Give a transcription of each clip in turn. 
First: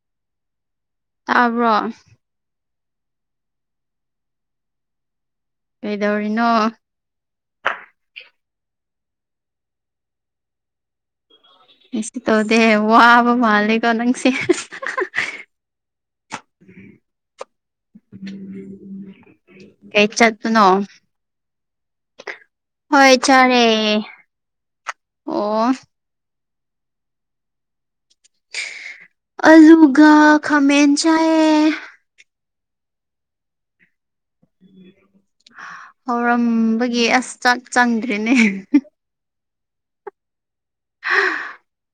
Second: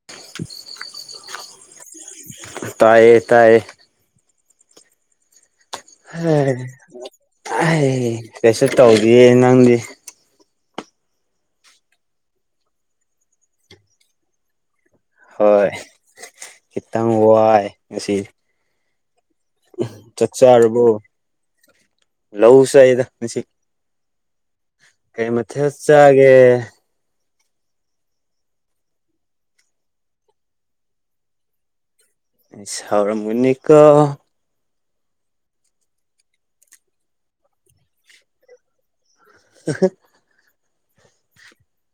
[unintelligible] ꯇꯥꯕ꯭ꯔꯣ ꯇꯥꯏꯌꯦ ꯇꯥꯏꯌꯦ ꯍ ꯀꯩꯗꯧꯔꯤꯅꯣ ꯑꯩ ꯀꯩꯁꯨ ꯇꯧꯗꯌꯦ ꯅꯪꯗꯤ ꯑꯦꯁꯤ ꯇꯧꯗꯦ ꯋꯥꯕ ꯃꯥꯜꯂꯦꯀꯣ ꯅꯪꯁꯦ ꯍꯣꯏ ꯈꯤꯇꯪ ꯋꯥꯏ ꯉꯁꯤ ꯀꯩ ꯆꯥꯛ ꯆꯠꯄꯅꯣ ꯆꯥꯔꯕꯣ ꯍꯣꯏ ꯆꯥꯔꯦ [unintelligible] ꯀꯩ ꯑꯣ ꯃꯊꯦꯜꯠ ꯆꯥꯒꯦ ꯑꯂꯤꯒ ꯈꯃꯦꯟ ꯆꯥꯏꯌꯦ ꯁꯥꯎꯔꯃꯅꯤ ꯀꯣ ꯍꯧꯔꯝꯕꯒꯤ ꯑꯁ ꯆꯥꯛ ꯆꯪꯗ꯭ꯔꯤꯅꯦ [unintelligible]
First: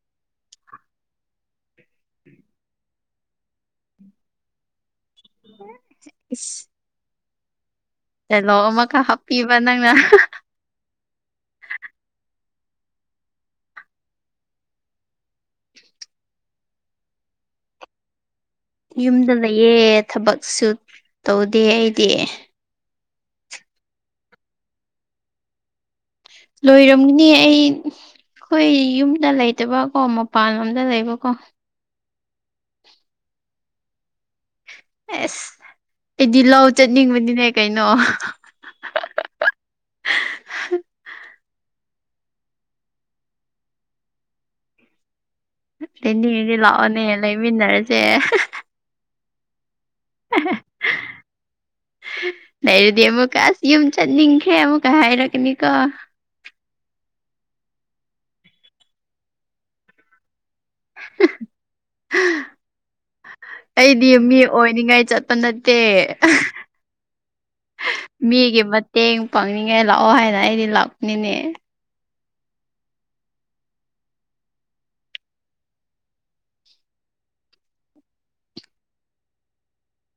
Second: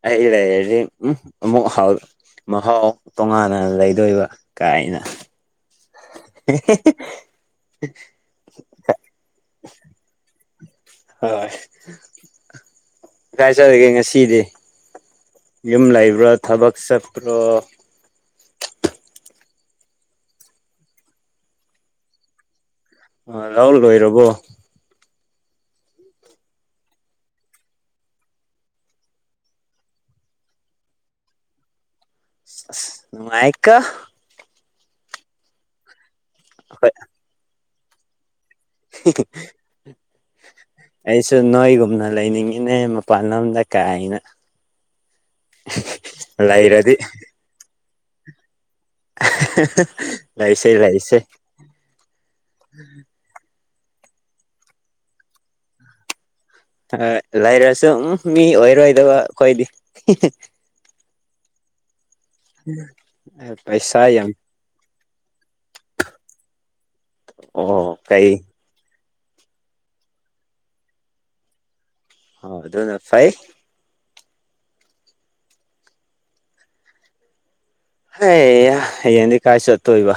ꯑꯩ ꯂꯩꯔꯗꯤ ꯎꯝ ꯑꯃꯨꯛ ꯍꯥꯎ [unintelligible] ꯃꯍꯥꯎ ꯇꯣꯉꯥꯟꯅ ꯂꯩꯗꯣꯏꯕ ꯀꯥꯏꯅ [unintelligible] ꯇꯦꯜꯍꯧ ꯑꯃꯈꯛ ꯍꯥꯞꯄꯤꯕ ꯅꯪꯅ ꯍꯣꯏ ꯀꯥꯏꯆꯔꯒꯦ ꯉꯁꯤꯗꯤ ꯌꯨꯝ ꯂꯩꯕ꯭ꯔꯥ ꯊꯕꯛ ꯆꯠꯄ꯭ꯔꯣ ꯌꯨꯝꯗ ꯂꯩꯌꯦ ꯊꯕꯛꯁꯨ ꯇꯧꯗꯦ ꯑꯩꯗꯤ ꯑ ꯂꯧ ꯂꯣꯏꯔꯕꯣ ꯂꯣꯏꯔꯝꯒꯤꯅꯤ ꯑꯩ ꯑꯩꯈꯣꯏ ꯌꯨꯝꯗ ꯂꯩꯇꯕ ꯀꯣ ꯃꯄꯥꯟꯂꯣꯝꯗ ꯂꯩꯕꯀꯣ [unintelligible] ꯑꯦꯁ ꯑꯩꯗꯤ ꯂꯣ ꯆꯠꯅꯤꯡꯕꯗꯤꯅꯦ ꯀꯩꯅꯣ [unintelligible] ꯑꯩꯁꯨ ꯅꯣꯏꯒꯨꯝꯅ ꯂꯩꯅꯤꯡꯉꯤꯅꯦ ꯃꯄꯥꯟ ꯂꯝꯗ ꯀꯥꯏꯅ [unintelligible] ꯂꯩꯔꯗꯤ ꯆꯠꯃꯤꯟꯅꯔꯁꯦ [unintelligible] ꯂꯩꯁꯦ ꯂꯩꯁꯦ ꯂꯩꯔꯗꯤ ꯑꯃꯨꯛꯀ ꯑꯁ ꯌꯨꯝ ꯆꯠꯅꯤꯡꯈ꯭ꯔꯦ ꯑꯃꯨꯛꯀ ꯍꯥꯏꯔꯛꯒꯅꯤꯀꯣ ꯂꯩꯔꯁꯨ ꯃꯤ ꯑꯣꯏꯔꯣꯏꯗꯕ ꯑꯩꯈꯣꯏꯗꯤ ꯍꯤꯍꯤ ꯑꯦ ꯄꯩꯁꯥ ꯑꯩꯗꯤ ꯌꯥꯝ ꯃꯤ ꯑꯣꯏꯅꯤꯡꯉꯥꯏ ꯆꯠꯄ ꯅꯠꯇꯦ [unintelligible] ꯑꯣ ꯀꯩ ꯃꯤꯒꯤ ꯃꯠ ꯇꯦꯡ ꯄꯥꯡꯅꯤꯡꯉꯥꯏ ꯂꯥꯛꯑꯣ ꯍꯥꯏꯅ ꯑꯩꯗꯤ ꯂꯥꯛꯄꯅꯤꯅꯦ ꯑꯣ ꯑꯗꯨꯅ ꯐꯩ ꯍꯦ ꯍꯌꯦꯡꯗꯤ ꯀꯥꯏ ꯆꯠꯇꯣꯏꯕ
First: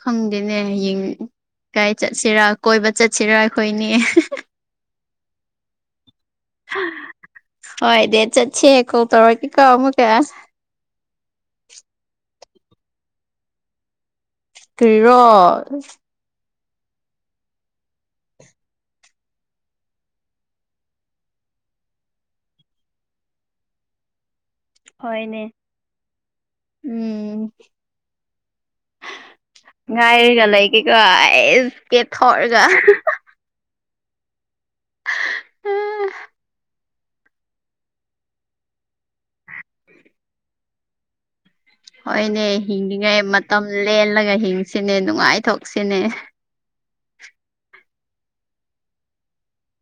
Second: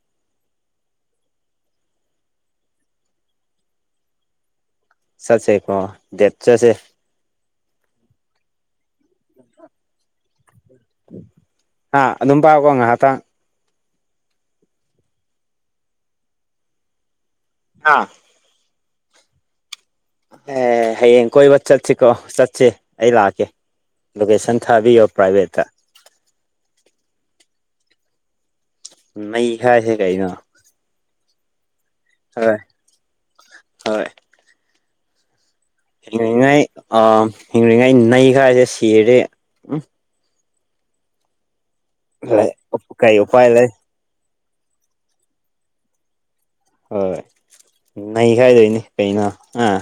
ꯈꯪꯗꯦꯅꯦ ꯍꯌꯦꯡ ꯀꯥꯥꯏ ꯆꯠꯁꯤꯔꯥ ꯀꯣꯏꯕ ꯆꯠꯁꯤꯔꯥ ꯑꯩꯈꯣꯏꯅꯤ [unintelligible] ꯆꯠꯁꯦꯀꯣ ꯗꯦꯠ ꯆꯠꯁꯦ ꯍꯣꯏ ꯗꯤꯠ ꯆꯠꯁꯦ ꯀꯣ ꯇꯧꯔꯛꯀꯦ ꯀꯣ ꯑꯃꯨꯛꯀ ꯑ ꯑꯗꯨꯝ ꯄꯥꯢꯌꯨꯀꯣ ꯉꯍꯥꯛꯇꯪ ꯀꯔꯤꯔꯣ ꯍꯥ ꯑꯦ ꯍꯌꯦꯡ ꯀꯣꯏꯕ ꯆꯠꯁꯤꯀꯣ ꯆꯠꯁꯤ ꯑꯩ ꯂꯥꯛꯀꯦ ꯂꯣꯀꯦꯁꯟ ꯊꯥꯕꯤꯌꯣ ꯍꯣꯏꯅꯦ ꯄ꯭ꯔꯥꯏꯚꯦꯠꯇ ꯎꯝ ꯅꯩꯈꯥꯏꯁꯦ ꯀꯩꯅꯣ ꯉꯥꯏꯔꯒ ꯂꯩ ꯀꯦꯀꯣ ꯑꯦꯁ ꯀꯦ ꯍꯣꯏ ꯊꯔꯒ ꯍꯣꯏ [unintelligible] ꯑ ꯍꯤꯡꯔꯤꯉꯩ ꯅꯩꯒꯥꯏꯁꯦ ꯁꯤꯔꯗꯤ ꯎꯝ ꯍꯣꯏꯅꯦ ꯀꯩ ꯍꯤꯡꯉꯤꯉꯩ ꯎꯄꯥꯏ ꯂꯩ ꯃꯇꯝ ꯂꯦꯜꯂꯒ ꯍꯤꯡꯁꯤꯅꯦ ꯅꯨꯡꯉꯥꯏꯊꯣꯛꯁꯤꯅꯦ ꯍꯣꯏ ꯅꯩ ꯈꯥꯏꯗꯣꯏꯅꯤ ꯀꯩꯅꯣ ꯑꯥ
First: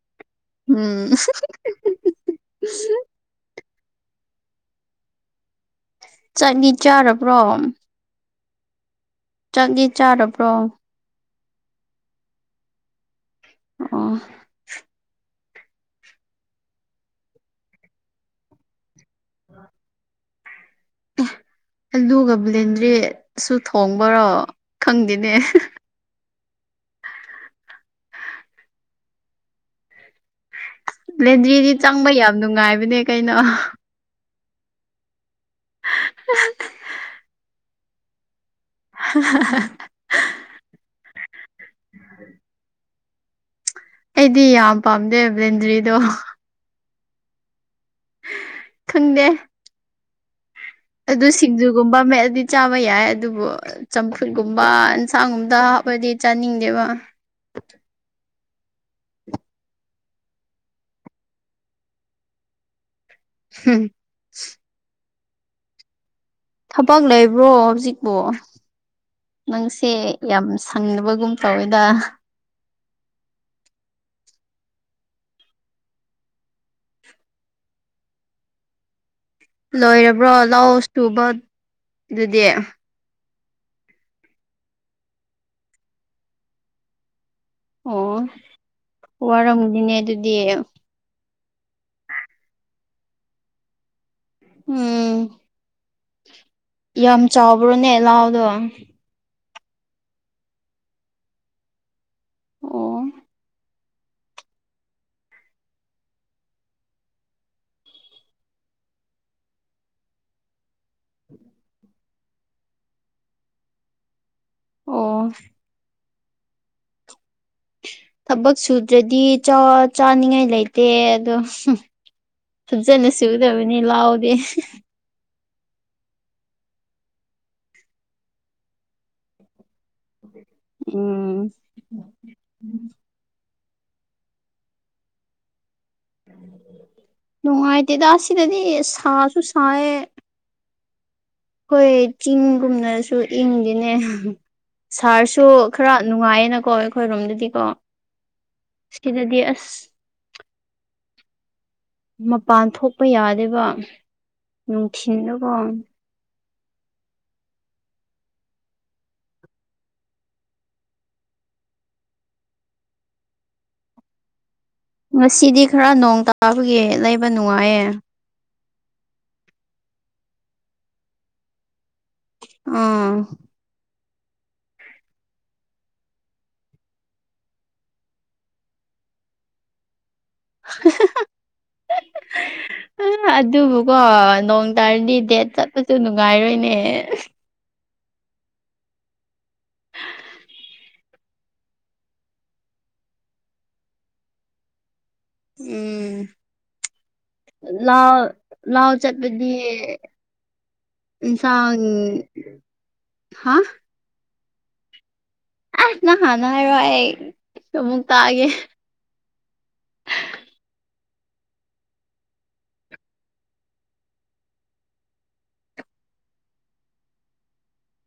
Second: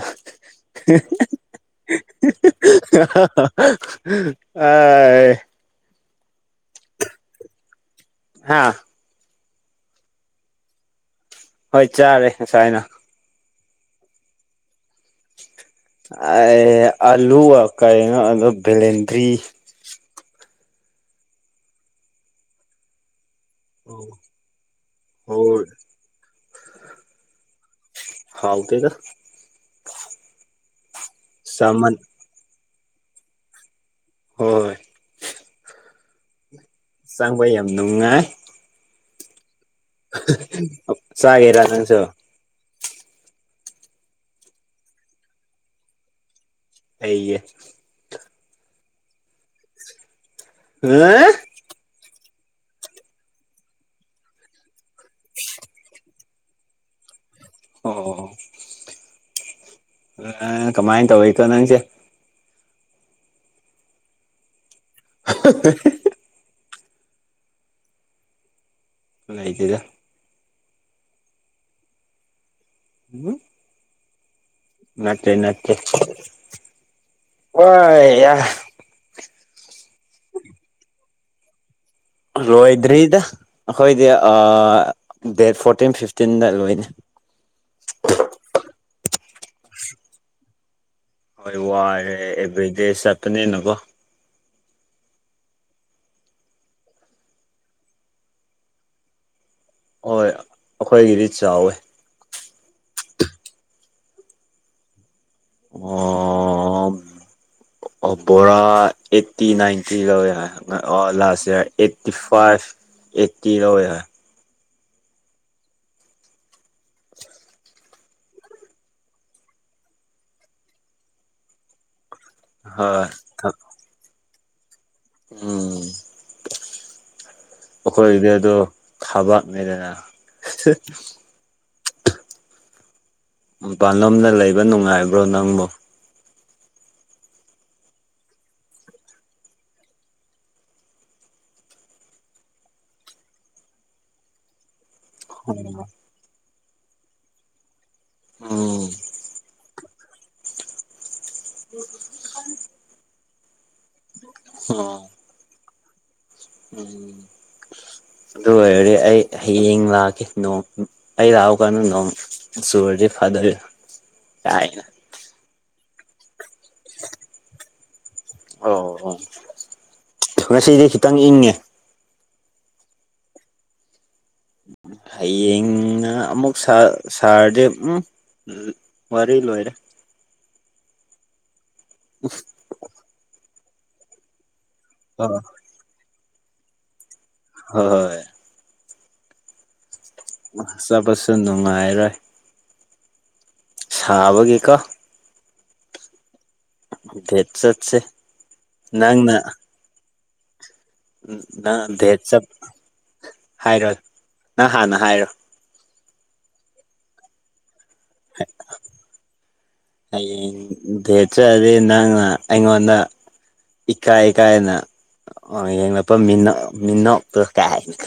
ꯎꯝ [unintelligible] [unintelligible] ꯑ ꯆꯠꯂꯤ ꯆꯥꯔꯕ꯭ꯔꯣ ꯍꯥꯥ ꯆꯥꯛꯒꯤ ꯆꯥꯔꯕ꯭ꯔꯣ ꯍꯣꯏ ꯆꯥꯔꯦ ꯉꯁꯥꯏꯅ ꯑꯣ ꯑ ꯑꯜꯂꯨ ꯑ ꯀꯅꯣ ꯑꯗꯨ ꯕꯂꯦꯟꯗ꯭ꯔꯤ ꯑꯦ ꯑꯂꯨꯒ ꯕꯂꯦꯟꯗ꯭ꯔꯔꯤꯁꯨ ꯊꯣꯡꯕꯔꯣ ꯈꯪꯗꯦꯅꯦ ꯍꯣꯏ ꯍꯥꯎꯇꯦꯗ ꯂꯦꯗ꯭ꯔꯤꯗꯤ ꯆꯥꯃꯟ ꯆꯪꯕ ꯌꯥꯝ ꯅꯨꯡꯉꯥꯏꯕꯅꯦ ꯀꯩꯅꯣ ꯍꯣꯏ [unintelligible] ꯆꯪꯕ ꯌꯥꯝ ꯅꯨꯡꯉꯥꯏ [unintelligible] [unintelligible] ꯆꯒꯦꯔꯥ ꯅꯪꯁꯨ [unintelligible] ꯑꯩꯗꯤ ꯌꯥꯝ ꯄꯥꯝꯗꯦ ꯕꯦꯟꯗ꯭ꯔꯤꯗꯣ ꯀꯩꯒꯤ ꯈꯪꯗꯦ ꯑꯗꯨ ꯑꯥ ꯁꯤꯡꯖꯨꯒꯨꯝꯕ ꯃꯦꯟꯂꯥꯗꯤ ꯆꯥꯕ ꯌꯥꯏ ꯑꯗꯨꯕꯨ ꯆꯝꯐꯨꯠꯒꯨꯝꯕ ꯌꯦꯟꯁꯥꯡꯒꯨꯝꯝꯇ ꯍꯥꯞꯄꯗꯤ ꯆꯥꯅꯤꯡꯗꯦꯕ ꯑꯣ ꯑ ꯀꯃꯥꯏ ꯇꯧꯏꯀꯣ ꯅꯪꯁꯦ [unintelligible] [unintelligible] ꯊꯕꯛ ꯂꯩꯕ꯭ꯔꯣ ꯍꯧꯖꯤꯛꯄꯣ ꯂꯩꯇꯦꯗ ꯅꯪꯁꯦ ꯌꯥꯝ ꯁꯪꯗꯕꯒꯨꯝ ꯇꯧꯋꯦꯗ [unintelligible] ꯅꯠꯇꯦ ꯅꯠꯇꯦ [inaudible] ꯂꯣꯏꯔꯕ꯭ꯔꯣ ꯂꯧ ꯁꯨꯕ ꯑꯗꯨꯗꯤ ꯂꯣꯏꯗ꯭ꯔꯤꯗ ꯑꯩꯈꯣꯏꯗꯤ ꯑꯥ ꯗꯦꯠ ꯐꯣꯔꯇꯤꯟ ꯐꯤꯐꯇꯤꯟꯗ ꯂꯣꯏꯅꯤ ꯑꯣ ꯋꯥꯔꯝꯅꯤꯅꯦ ꯑꯗꯨꯗꯤ ꯍꯣꯏ ꯋꯥꯔꯦ ꯑꯦꯕ꯭ꯔꯤꯗꯦ ꯆꯠꯄꯅꯦꯅꯀꯣ ꯎꯝ ꯌꯥꯝ ꯆꯥꯎꯕ꯭ꯔꯣꯅꯦ ꯂꯥꯎꯗꯣ ꯍꯣꯏ ꯑꯩꯈꯣꯏꯒꯤꯗꯤ ꯆꯥꯎꯋꯦ ꯑꯣ [unintelligible] [unintelligible] ꯑꯣ ꯕꯣꯔꯥ ꯑꯦꯠꯇꯤ ꯅꯥꯏꯟꯇꯤ ꯂꯧꯋꯦ ꯍꯥꯏ last year eighty five eighty ꯂꯧꯋꯦ ꯍꯥꯏ ꯑꯣ ꯊꯕꯛ ꯁꯨꯗ꯭ꯔꯗꯤ ꯆꯥꯅꯤꯡꯉꯥꯏ ꯂꯩꯇꯦ ꯑꯗꯣ ꯐꯖꯅ ꯍꯣꯏ ꯁꯨꯗꯕꯅꯤ ꯂꯥꯎꯗꯤ ꯎꯝ ꯑꯩꯈꯣꯏꯒꯤꯗꯤꯗꯣ ꯊꯥꯕꯛꯅꯦꯗꯅ ꯎꯝ ꯃꯄꯥꯟꯂꯣꯝꯅ ꯂꯩꯕ ꯅꯨꯡꯉꯥꯏꯕ꯭ꯔꯣ ꯅꯪꯕꯨ ꯅꯨꯡꯉꯥꯏꯇꯦꯗ ꯑꯁꯤꯗꯗꯤ ꯁꯥꯁꯨ ꯁꯥꯏꯌꯦ ꯍꯈꯣꯏ ꯆꯤꯡꯒꯨꯝꯅꯁꯨ ꯏꯪꯗꯤꯅꯦ ꯁꯥꯔꯁꯨ ꯈꯔ ꯅꯨꯡꯉꯥꯏꯌꯦꯅꯀꯣ ꯑꯩꯈꯣꯏꯔꯣꯝꯗꯗꯤꯀꯣ ꯎꯝ ꯁꯤꯗꯗꯤ ꯑꯁ [unintelligible] ꯃꯄꯥꯟ ꯊꯣꯛꯄ ꯌꯥꯗꯦꯕ ꯅꯨꯡꯊꯤꯟꯗꯀꯣ ꯎꯝ ꯑꯗꯨ ꯑꯣꯏꯔꯗꯤ ꯑꯩ ꯍꯌꯦꯡ ꯂꯥꯛꯀꯦ ꯅꯣꯡ ꯑꯩ ꯂꯥꯛꯎ ꯀꯥꯟꯗꯨ ꯅꯣꯡ ꯆꯨꯔꯗꯤ ꯐꯥꯗꯣꯏꯔ ꯀꯥꯏꯅ ꯉꯁꯤꯗꯤ ꯈꯔ ꯅꯣꯡ ꯇꯥꯕꯒꯤ ꯂꯩꯕ ꯅꯨꯡꯉꯥꯏꯌꯦ ꯑꯣ ꯑꯣ ꯉꯁꯤꯗꯤ ꯈꯤꯇꯪ ꯏꯪꯉꯦ ꯎꯝ ꯍꯌꯦꯡꯅ ꯑꯃꯨꯛ ꯁꯥꯔ ꯁꯥꯔꯗꯤ ꯎꯝ ꯎꯝ ꯋꯥꯔꯤ ꯑꯣꯏꯔꯦ [unintelligible] [unintelligible] ꯑꯗꯨꯕꯨꯀꯣ ꯅꯣꯡ ꯇꯥꯔꯗꯤ ꯑ ꯍꯣꯏ ꯗꯦꯠ ꯆꯠꯄꯁꯨ ꯅꯨꯡꯉꯥꯏꯔꯣꯏꯅꯦ ꯍꯣꯏ ꯍꯣꯏ ꯆꯠꯄꯁꯨ ꯅꯨꯡꯉꯥꯏꯔꯣꯏ ꯁꯥꯕꯒꯤ ꯎꯝ ꯗꯦꯠ ꯆꯠꯁꯦ ꯂꯥꯎ ꯂꯥꯎ ꯅꯪꯅ ꯆꯠꯄꯗꯤ ꯏꯟꯁꯥꯡ ꯅꯪ ꯗꯦꯠ ꯆꯞ ꯍꯥ ꯑ ꯍꯥꯟꯅ ꯍꯥꯏꯔꯣ ꯑꯁ ꯅꯍꯥꯟꯅ ꯍꯥꯏꯔꯣꯏ ꯑꯩ ꯑꯃꯨꯛ ꯇꯥꯛꯑꯒꯦ ꯊꯣꯏꯆꯔꯦ ꯅꯪꯅ ꯑꯩꯉꯣꯟꯗꯥ ꯏꯀꯥꯏ ꯀꯥꯏꯅ ꯌꯦꯡꯂꯛꯄ ꯃꯤꯅ ꯃꯤꯅꯄ ꯀꯥꯏꯅ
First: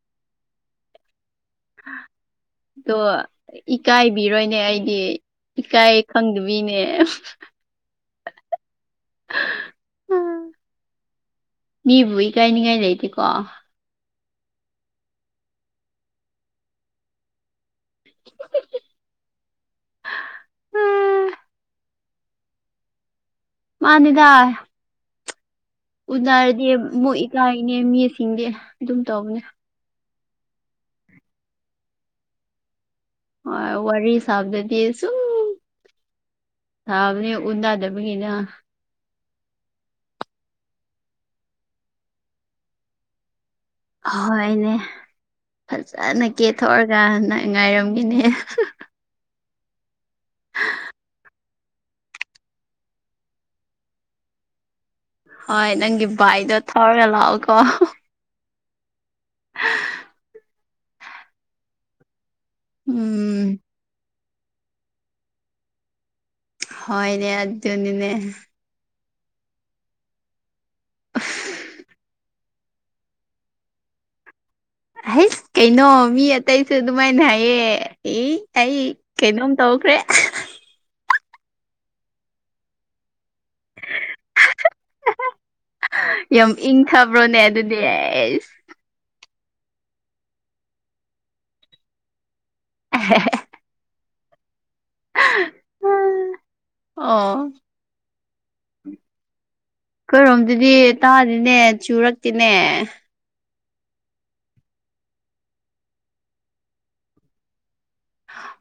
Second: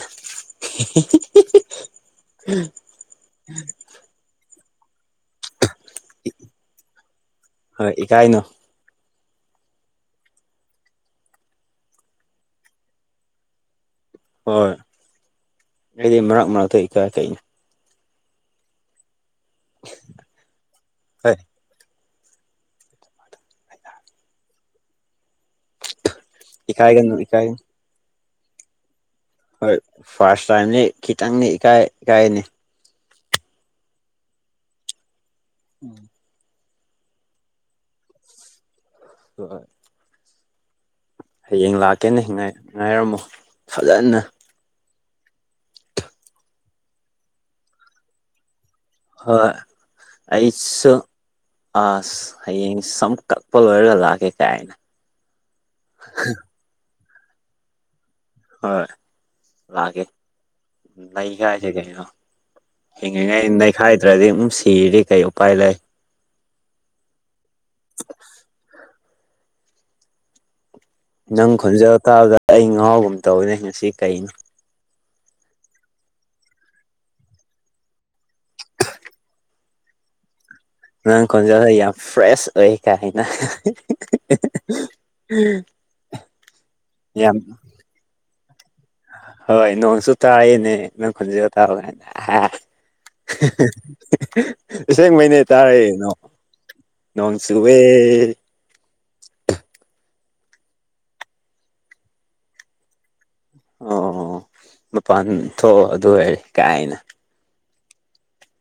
[unintelligible] [inaudible] ꯑꯣ ꯏꯀꯥꯏꯕꯤꯔꯣꯏꯅꯦ ꯑꯩꯗꯤ ꯏꯀꯥꯏ ꯈꯪꯗꯕꯤꯅꯦ ꯍꯣꯏ ꯏꯀꯥꯏꯅꯣ ꯃꯤꯕꯨ ꯏꯀꯥꯏꯅꯤꯡꯉꯥꯏ ꯂꯩꯇꯦꯀꯣ ꯍꯣꯏ ꯑꯩꯗꯤ ꯃꯛ ꯃꯔꯛꯇ ꯏꯀꯥꯏ ꯀꯛꯅꯦ [unintelligible] ꯍꯣꯏ ꯃꯥꯅꯤꯗ ꯎꯅꯔꯗꯤꯦ ꯏꯀꯥꯏꯒꯅꯨ ꯃꯛ ꯏꯀꯥꯏꯒꯅꯨ ꯏꯀꯥꯏꯅꯦ ꯃꯤꯁꯤꯡꯗꯦ ꯑꯗꯨꯝ ꯇꯧꯕꯅꯦ ꯍꯣꯏ ꯐꯥꯔꯁ ꯇꯥꯏꯝꯗꯤ ꯈꯤꯇꯪꯅꯤ ꯏꯀꯥꯏ ꯏꯀꯥꯏꯅꯤ ꯍꯣꯏ ꯋꯥꯔꯤꯔꯤ ꯁꯥꯥꯕꯗꯗꯤꯁꯨ ꯎꯝ ꯁꯥꯕꯅꯦ ꯎꯟꯅꯗꯕꯒꯤꯅ [inaudible] ꯍꯌꯦꯡ ꯂꯥꯛꯀꯦꯅ ꯉꯥꯏꯔꯝꯃꯣ ꯐꯖꯅ ꯑꯍꯣꯏꯅꯦ ꯐꯖꯅ ꯀꯦꯊꯣꯛꯑꯒ ꯅꯪ ꯉꯥꯏꯔꯝꯒꯤꯅꯦ ꯍꯣꯏ ꯑꯁ ꯑꯁ ꯍꯌꯦꯡ ꯁꯝ ꯀꯛꯄ ꯂꯣꯏꯔꯒ ꯂꯥꯛꯑꯀꯦ ꯀꯥꯏꯅ ꯍꯣꯏ ꯅꯪꯒꯤ ꯏꯗꯣ ꯊꯧꯔꯒꯂꯥꯎꯀꯣ ꯍꯣꯏꯣꯏ ꯂꯥꯛꯀꯦ ꯂꯩ ꯀꯥꯏꯁꯦ ꯀꯩꯅꯣ ꯍꯤꯡꯉꯤꯉꯩ ꯎꯝ ꯅꯩꯈꯥꯏꯗ꯭ꯔꯗꯤ ꯑꯃꯝ ꯁꯤꯔꯤ ꯀꯩ ꯎꯄꯥꯏ ꯂꯩ ꯍꯣꯢꯅꯦ ꯑꯗꯨ ꯑꯗꯨꯅꯤꯅꯦ ꯅꯪ ꯈꯣꯟꯖꯣꯜ ꯇꯥꯕꯗ ꯑꯩ ꯉꯍꯥꯎꯒꯨꯝ ꯇꯧꯅꯦ ꯉꯁꯤ ꯀꯩꯅꯣ ꯍꯁ ꯀꯩꯅꯣ ꯃꯤ ꯑꯇꯩꯁꯨ ꯑꯗꯨꯃꯥꯏꯅ ꯍꯥꯏꯌꯦ ꯑꯩ ꯀꯩꯅꯣꯝ ꯇꯧꯈ꯭ꯔꯦ ꯅꯪ ꯈꯣꯟꯖꯦꯜꯗꯣ ꯌꯥꯝ ꯐ꯭ꯔꯦꯁ ꯑꯣꯏ ꯀꯥꯏꯅ ꯌꯥꯝ ꯁꯦꯁ ꯍꯣꯏ ꯅꯣꯡꯁꯨ ꯇꯥꯏꯅꯦ ꯅꯪ ꯈꯨꯟꯖꯒ ꯇꯥ ꯀꯥꯏꯗ ꯑꯁꯦꯡꯃꯩꯅꯦ ꯇꯥꯔꯥ ꯑꯣ ꯅꯣꯡ ꯆꯨꯋꯦ ꯑꯩꯈꯣꯏꯔꯣꯝꯗꯗꯤ ꯇꯥꯗꯤꯅꯦ ꯆꯨꯔꯛꯇꯤꯅꯦ ꯑꯣ ꯃꯄꯥꯟ ꯊꯣꯛ ꯑꯗꯨ ꯑꯣꯏꯔꯦ ꯀꯥꯏꯅ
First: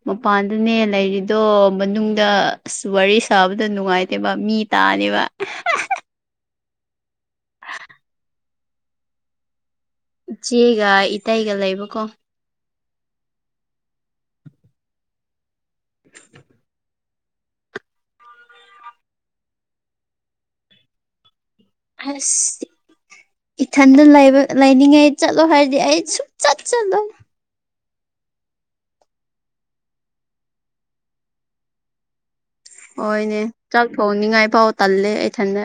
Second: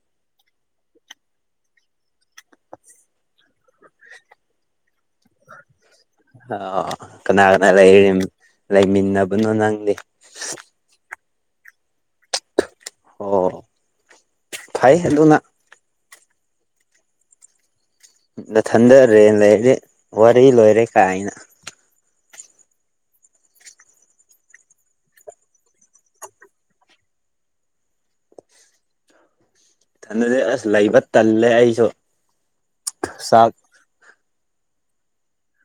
ꯃꯄꯥꯟꯗꯨꯅꯦ ꯂꯩꯔꯤꯗꯣ ꯃꯅꯨꯡꯗ ꯑꯁ ꯋꯥꯔꯤ ꯁꯥꯕꯗ ꯅꯨꯡꯉꯥꯏꯇꯦꯕ ꯃꯤ ꯇꯥꯅꯦꯕ ꯑ ꯀꯅꯥ ꯀꯅꯥ ꯂꯩ ꯂꯩꯃꯤꯟꯅꯕꯅꯣ ꯅꯪꯗꯤ ꯏꯆꯦꯒ ꯏꯇꯩꯒ ꯂꯩꯕꯀꯣ ꯑꯣ ꯐꯩ ꯑꯗꯨꯅ ꯅꯥꯊꯟꯗ ꯔꯦꯟ ꯂꯩꯔꯦ ꯋꯥꯔꯤ ꯂꯣꯏꯔꯦ ꯀꯥꯏꯅ ꯍꯩꯁ ꯏꯊꯟꯗ ꯂꯩꯕ ꯂꯩꯅꯤꯡꯉꯥꯏ ꯆꯠꯂꯣ ꯍꯥꯏꯔꯗꯤ ꯑꯩ ꯁꯨꯡꯆꯠ ꯆꯠꯂꯣꯏ ꯑꯗꯨꯗꯤ ꯑꯁ ꯂꯩꯕ ꯇꯜꯂꯦ ꯑꯩꯁꯨ ꯍꯣꯏꯅꯦ ꯆꯥꯛ ꯊꯥꯡꯅꯤꯡꯉꯥꯏ ꯐꯥꯎ ꯇꯜꯂꯦ ꯏꯊꯟꯗ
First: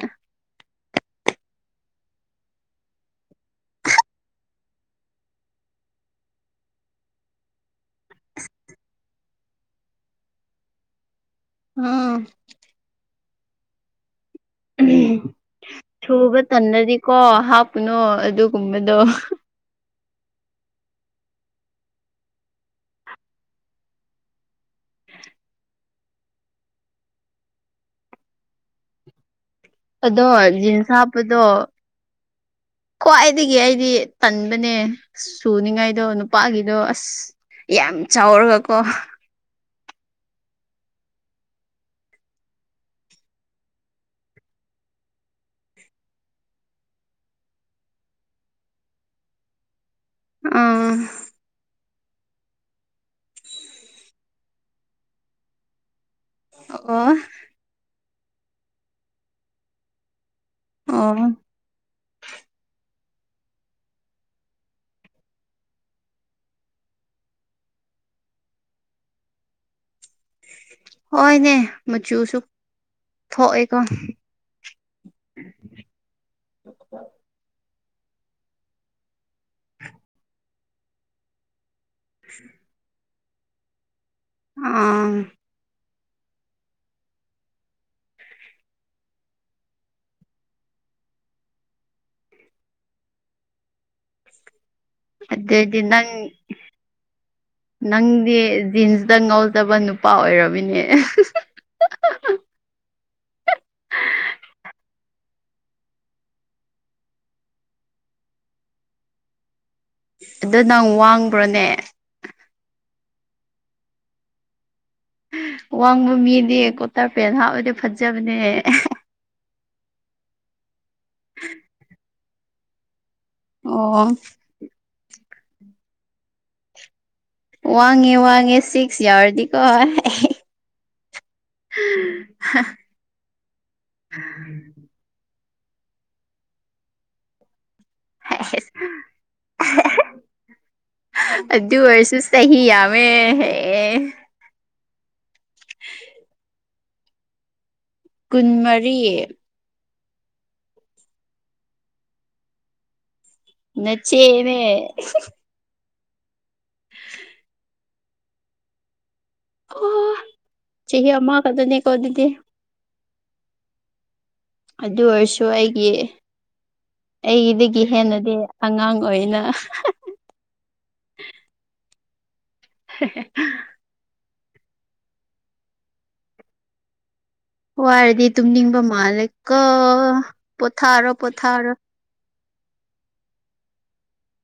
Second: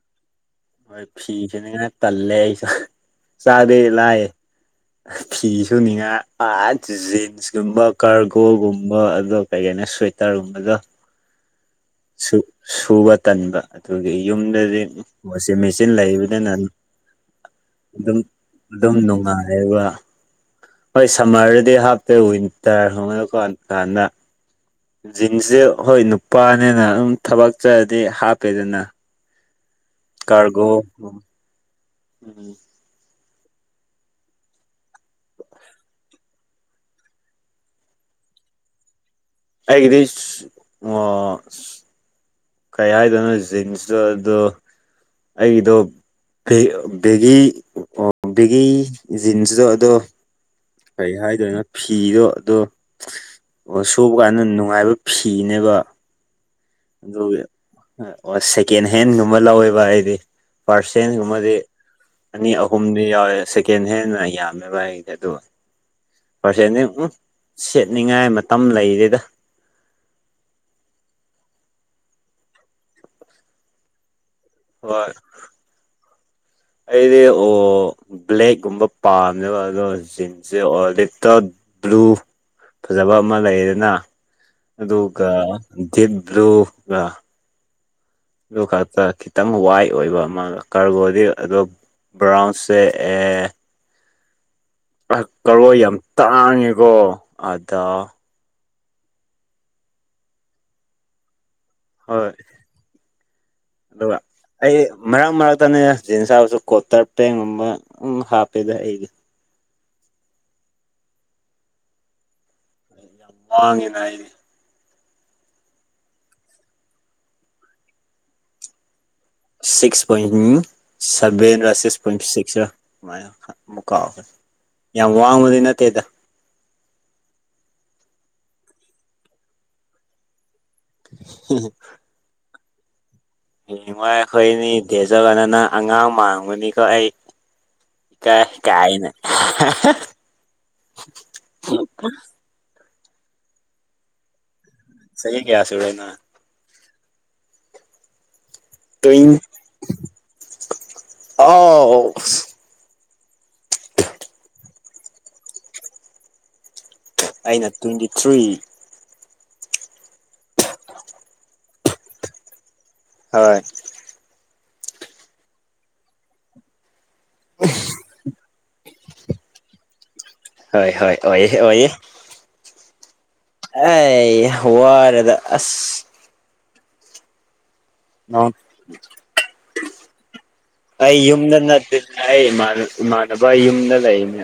ꯐꯤ ꯇꯜꯂꯦ ꯑꯩꯁꯨ [inaudible] ꯐꯤ ꯁꯨꯅꯤꯡꯉꯥꯏ ꯑꯥꯠ ꯖꯤꯟꯁꯀꯨꯝꯕ ꯀꯥꯔꯒꯣꯒꯨꯝꯕ ꯑꯗꯣ ꯀꯩꯒꯩꯅꯅꯣ ꯁ꯭ꯋꯦꯇꯔꯒꯨꯝꯕꯗꯣ ꯎꯝ ꯁ ꯁꯨꯕ ꯇꯟꯕ ꯑꯗꯨꯒꯤ ꯌꯨꯝꯗꯗꯤ ꯋꯥꯁꯤꯡ ꯃꯦꯆꯤꯟ ꯂꯩꯕꯅꯤꯅ ꯀꯅꯣ ꯑꯗꯨꯒꯨꯝꯕꯗꯣ ꯑꯗꯨꯒꯕ ꯍꯣꯏ ꯁꯝꯃꯔꯗꯨꯗꯤ ꯍꯥꯞꯇꯦ ꯋꯤꯟꯇꯔ ꯈꯕꯗꯀꯣ ꯀꯥꯟꯗ ꯖꯤꯟꯁꯁꯦ ꯍꯣꯏ ꯅꯨꯄꯥꯅꯤꯅ ꯑꯗꯨꯝ ꯊꯕꯛ ꯆꯔꯗꯤ ꯍꯥꯞꯄꯦꯗꯅ ꯑꯗꯣ ꯀꯥꯔꯒꯣ ꯖꯤꯟꯁ ꯍꯥꯞꯄꯗꯣ ꯎꯝ ꯈ꯭ꯋꯥꯏꯗꯒꯤ ꯑꯩꯗꯤ ꯇꯟꯕꯅꯦ ꯁꯨꯅꯤꯉꯥꯏꯗꯣ ꯅꯨꯄꯥꯒꯤꯗꯣ ꯑꯁ ꯌꯥꯝ ꯆꯥꯎꯔꯒꯀꯣ ꯑꯩꯒꯤꯗꯤ ꯑꯣ ꯀꯩ ꯍꯥꯏꯗꯣꯏꯅꯣ ꯖꯤꯟꯁꯇꯣ ꯑꯗꯨꯣ ꯑꯩꯒꯤꯗꯣ ꯕꯦꯒꯤ ꯑꯣ ꯕꯦꯒꯤ ꯖꯤꯟꯁꯗꯣ ꯑꯗꯣ ꯑꯥ ꯀꯩ ꯍꯥꯏꯗꯣꯏꯦ ꯅ ꯐꯤꯗꯣ ꯑꯗꯣ ꯁꯣꯛꯕ ꯀꯥꯟꯗ ꯅꯨꯡꯉꯥꯏꯕ ꯐꯤꯅꯦꯕ ꯑꯣ ꯑꯗꯨ ꯁꯦꯀꯦꯟ ꯍꯦꯟꯒꯨꯝꯕ ꯂꯧꯋꯦꯕ ꯍꯥꯏꯗꯤ ꯐꯥꯔꯁ ꯑꯣ ꯍꯦꯟꯒꯨꯝꯕꯗꯤ ꯑꯅꯤ ꯑꯍꯨꯝꯗꯤ ꯌꯥꯎꯋꯦ ꯁꯦꯀꯦꯟ ꯍꯦꯟꯅ ꯌꯥꯝꯃꯦꯕ ꯍꯥꯏꯁꯦ ꯑꯗꯨ ꯄꯥꯔꯁꯦꯟ ꯁꯦꯠꯅꯤꯡꯉꯥꯏ ꯃꯇꯝ ꯂꯩꯔꯤꯗ ꯍꯣꯏꯅꯦ ꯃꯆꯨꯁꯨ ꯊꯣꯛꯑꯦꯀꯣ ꯍ ꯑꯩꯗꯤ ꯑꯣ ꯕ꯭ꯂꯦꯛꯀꯨꯝꯕ ꯄꯥꯝꯃꯦꯕ ꯑꯗꯣ ꯖꯤꯟꯁꯁꯦ ꯑꯣꯔꯂꯤꯞꯇ ꯕ꯭ꯂꯨ ꯐꯖꯕ ꯑꯃ ꯂꯩꯗꯅ ꯑꯥ ꯑꯗꯨꯒ ꯗꯤꯕ꯭ꯔꯨꯒ ꯑꯗꯨ ꯈꯛꯇ ꯈꯤꯇꯪ ꯋꯥꯏ ꯑꯣꯏꯕ ꯑꯃ ꯀꯔꯕꯣꯗꯤ ꯑꯣ ꯕ꯭ꯔꯥꯎꯟꯁꯦ ꯑꯦ ꯀꯔꯣ ꯑꯗꯗꯤ ꯌꯥꯝ ꯅꯪ ꯇꯥꯡꯉꯦꯀꯣ ꯑꯗ ꯅꯪꯗꯤꯦ ꯖꯤ ꯇ ꯉꯧꯗꯕ ꯅꯨꯄꯥ ꯑꯣꯏꯔꯝꯃꯤꯅꯦ ꯍꯣꯏ ꯑꯗꯨꯒ ꯑꯩ ꯃꯔꯛ ꯃꯔꯛꯇꯅꯦ ꯖꯤꯟꯁ ꯍꯥꯏꯕꯁꯨ ꯀꯣꯇꯔ ꯄꯦꯟꯒꯨꯝꯕ ꯍꯥꯞꯄꯦꯗ ꯑꯩꯗꯤ ꯑꯗ ꯅꯪ ꯋꯥꯡꯕ꯭ꯔꯣꯅꯦ ꯋꯥꯉꯤ ꯅꯥꯏꯅꯤ ꯋꯥꯡꯕ ꯃꯤꯗꯤ ꯀꯨꯔꯇꯥꯔ ꯄꯦꯟ ꯍꯥꯞꯄꯗꯤ ꯐꯖꯕꯅꯦ ꯁꯤꯛꯁ ꯄꯣꯏꯟ ꯁꯦꯚꯦꯟ ꯔ ꯁꯤꯛꯁ ꯄꯣꯏꯟ ꯁꯤꯛꯁ ꯔ ꯅꯨꯡꯃꯣ ꯑꯣ ꯃꯨꯛꯀꯥꯎꯈ ꯌꯥꯝ ꯋꯥꯡꯕꯗꯤ ꯅꯠꯇꯦꯗ ꯋꯥꯡꯉꯦ ꯋꯥꯡꯉꯦ ꯁꯤꯛꯁ ꯌꯥꯎꯔꯗꯤꯀꯣ ꯍ ꯋꯥꯏ ꯑꯩꯈꯣꯏꯅꯤ ꯇꯦꯖꯕꯗ ꯅꯪ ꯑꯉꯥꯡ ꯃꯥꯡꯒꯅꯤꯀꯣ ꯑꯩ ꯀ ꯀꯥꯏ ꯅ ꯁꯍꯤ ꯌꯥꯋꯦ ꯁꯍꯤ ꯀꯌꯥ ꯁꯤꯔꯦꯅ ꯀꯨꯟꯃꯔꯤ ꯇ꯭ꯋꯦꯟ ꯑꯥꯎ ꯅꯆꯦꯃꯦ ꯑꯩꯅ ꯇ꯭ꯋꯦꯟꯇꯤ ꯊ꯭ꯔꯤ ꯑꯣ ꯁꯤꯍꯤ ꯑꯃꯃ ꯀꯗꯅꯤ ꯀꯣꯤꯗꯤ ꯍꯣꯏ ꯑꯗꯨ ꯑꯣꯏꯔꯁꯨ ꯑꯩꯒꯤ ꯑꯩꯒꯤꯗꯒꯤ ꯍꯦꯟꯅꯗꯤ ꯑꯉꯥꯡ ꯑꯣꯏꯅ ꯍꯣꯏ ꯍꯣꯏ ꯑꯣꯏ ꯑꯣꯏꯌꯦ ꯍꯦꯍꯦ ꯑꯦ ꯋꯥꯔꯦꯗ ꯑꯁ ꯋꯥꯔꯗꯤ ꯅꯣꯡ ꯇꯨꯝꯅꯤꯡꯕ ꯃꯥꯜꯂꯦꯀꯣ ꯄꯣꯊꯥꯔꯣ ꯑꯩ ꯌꯨꯝꯗ ꯄꯣꯊꯥꯔꯣ ꯅꯠꯇꯦ ꯑꯩ ꯏꯃꯥꯟꯅꯕ ꯌꯨꯝꯗ ꯂꯩꯅꯦ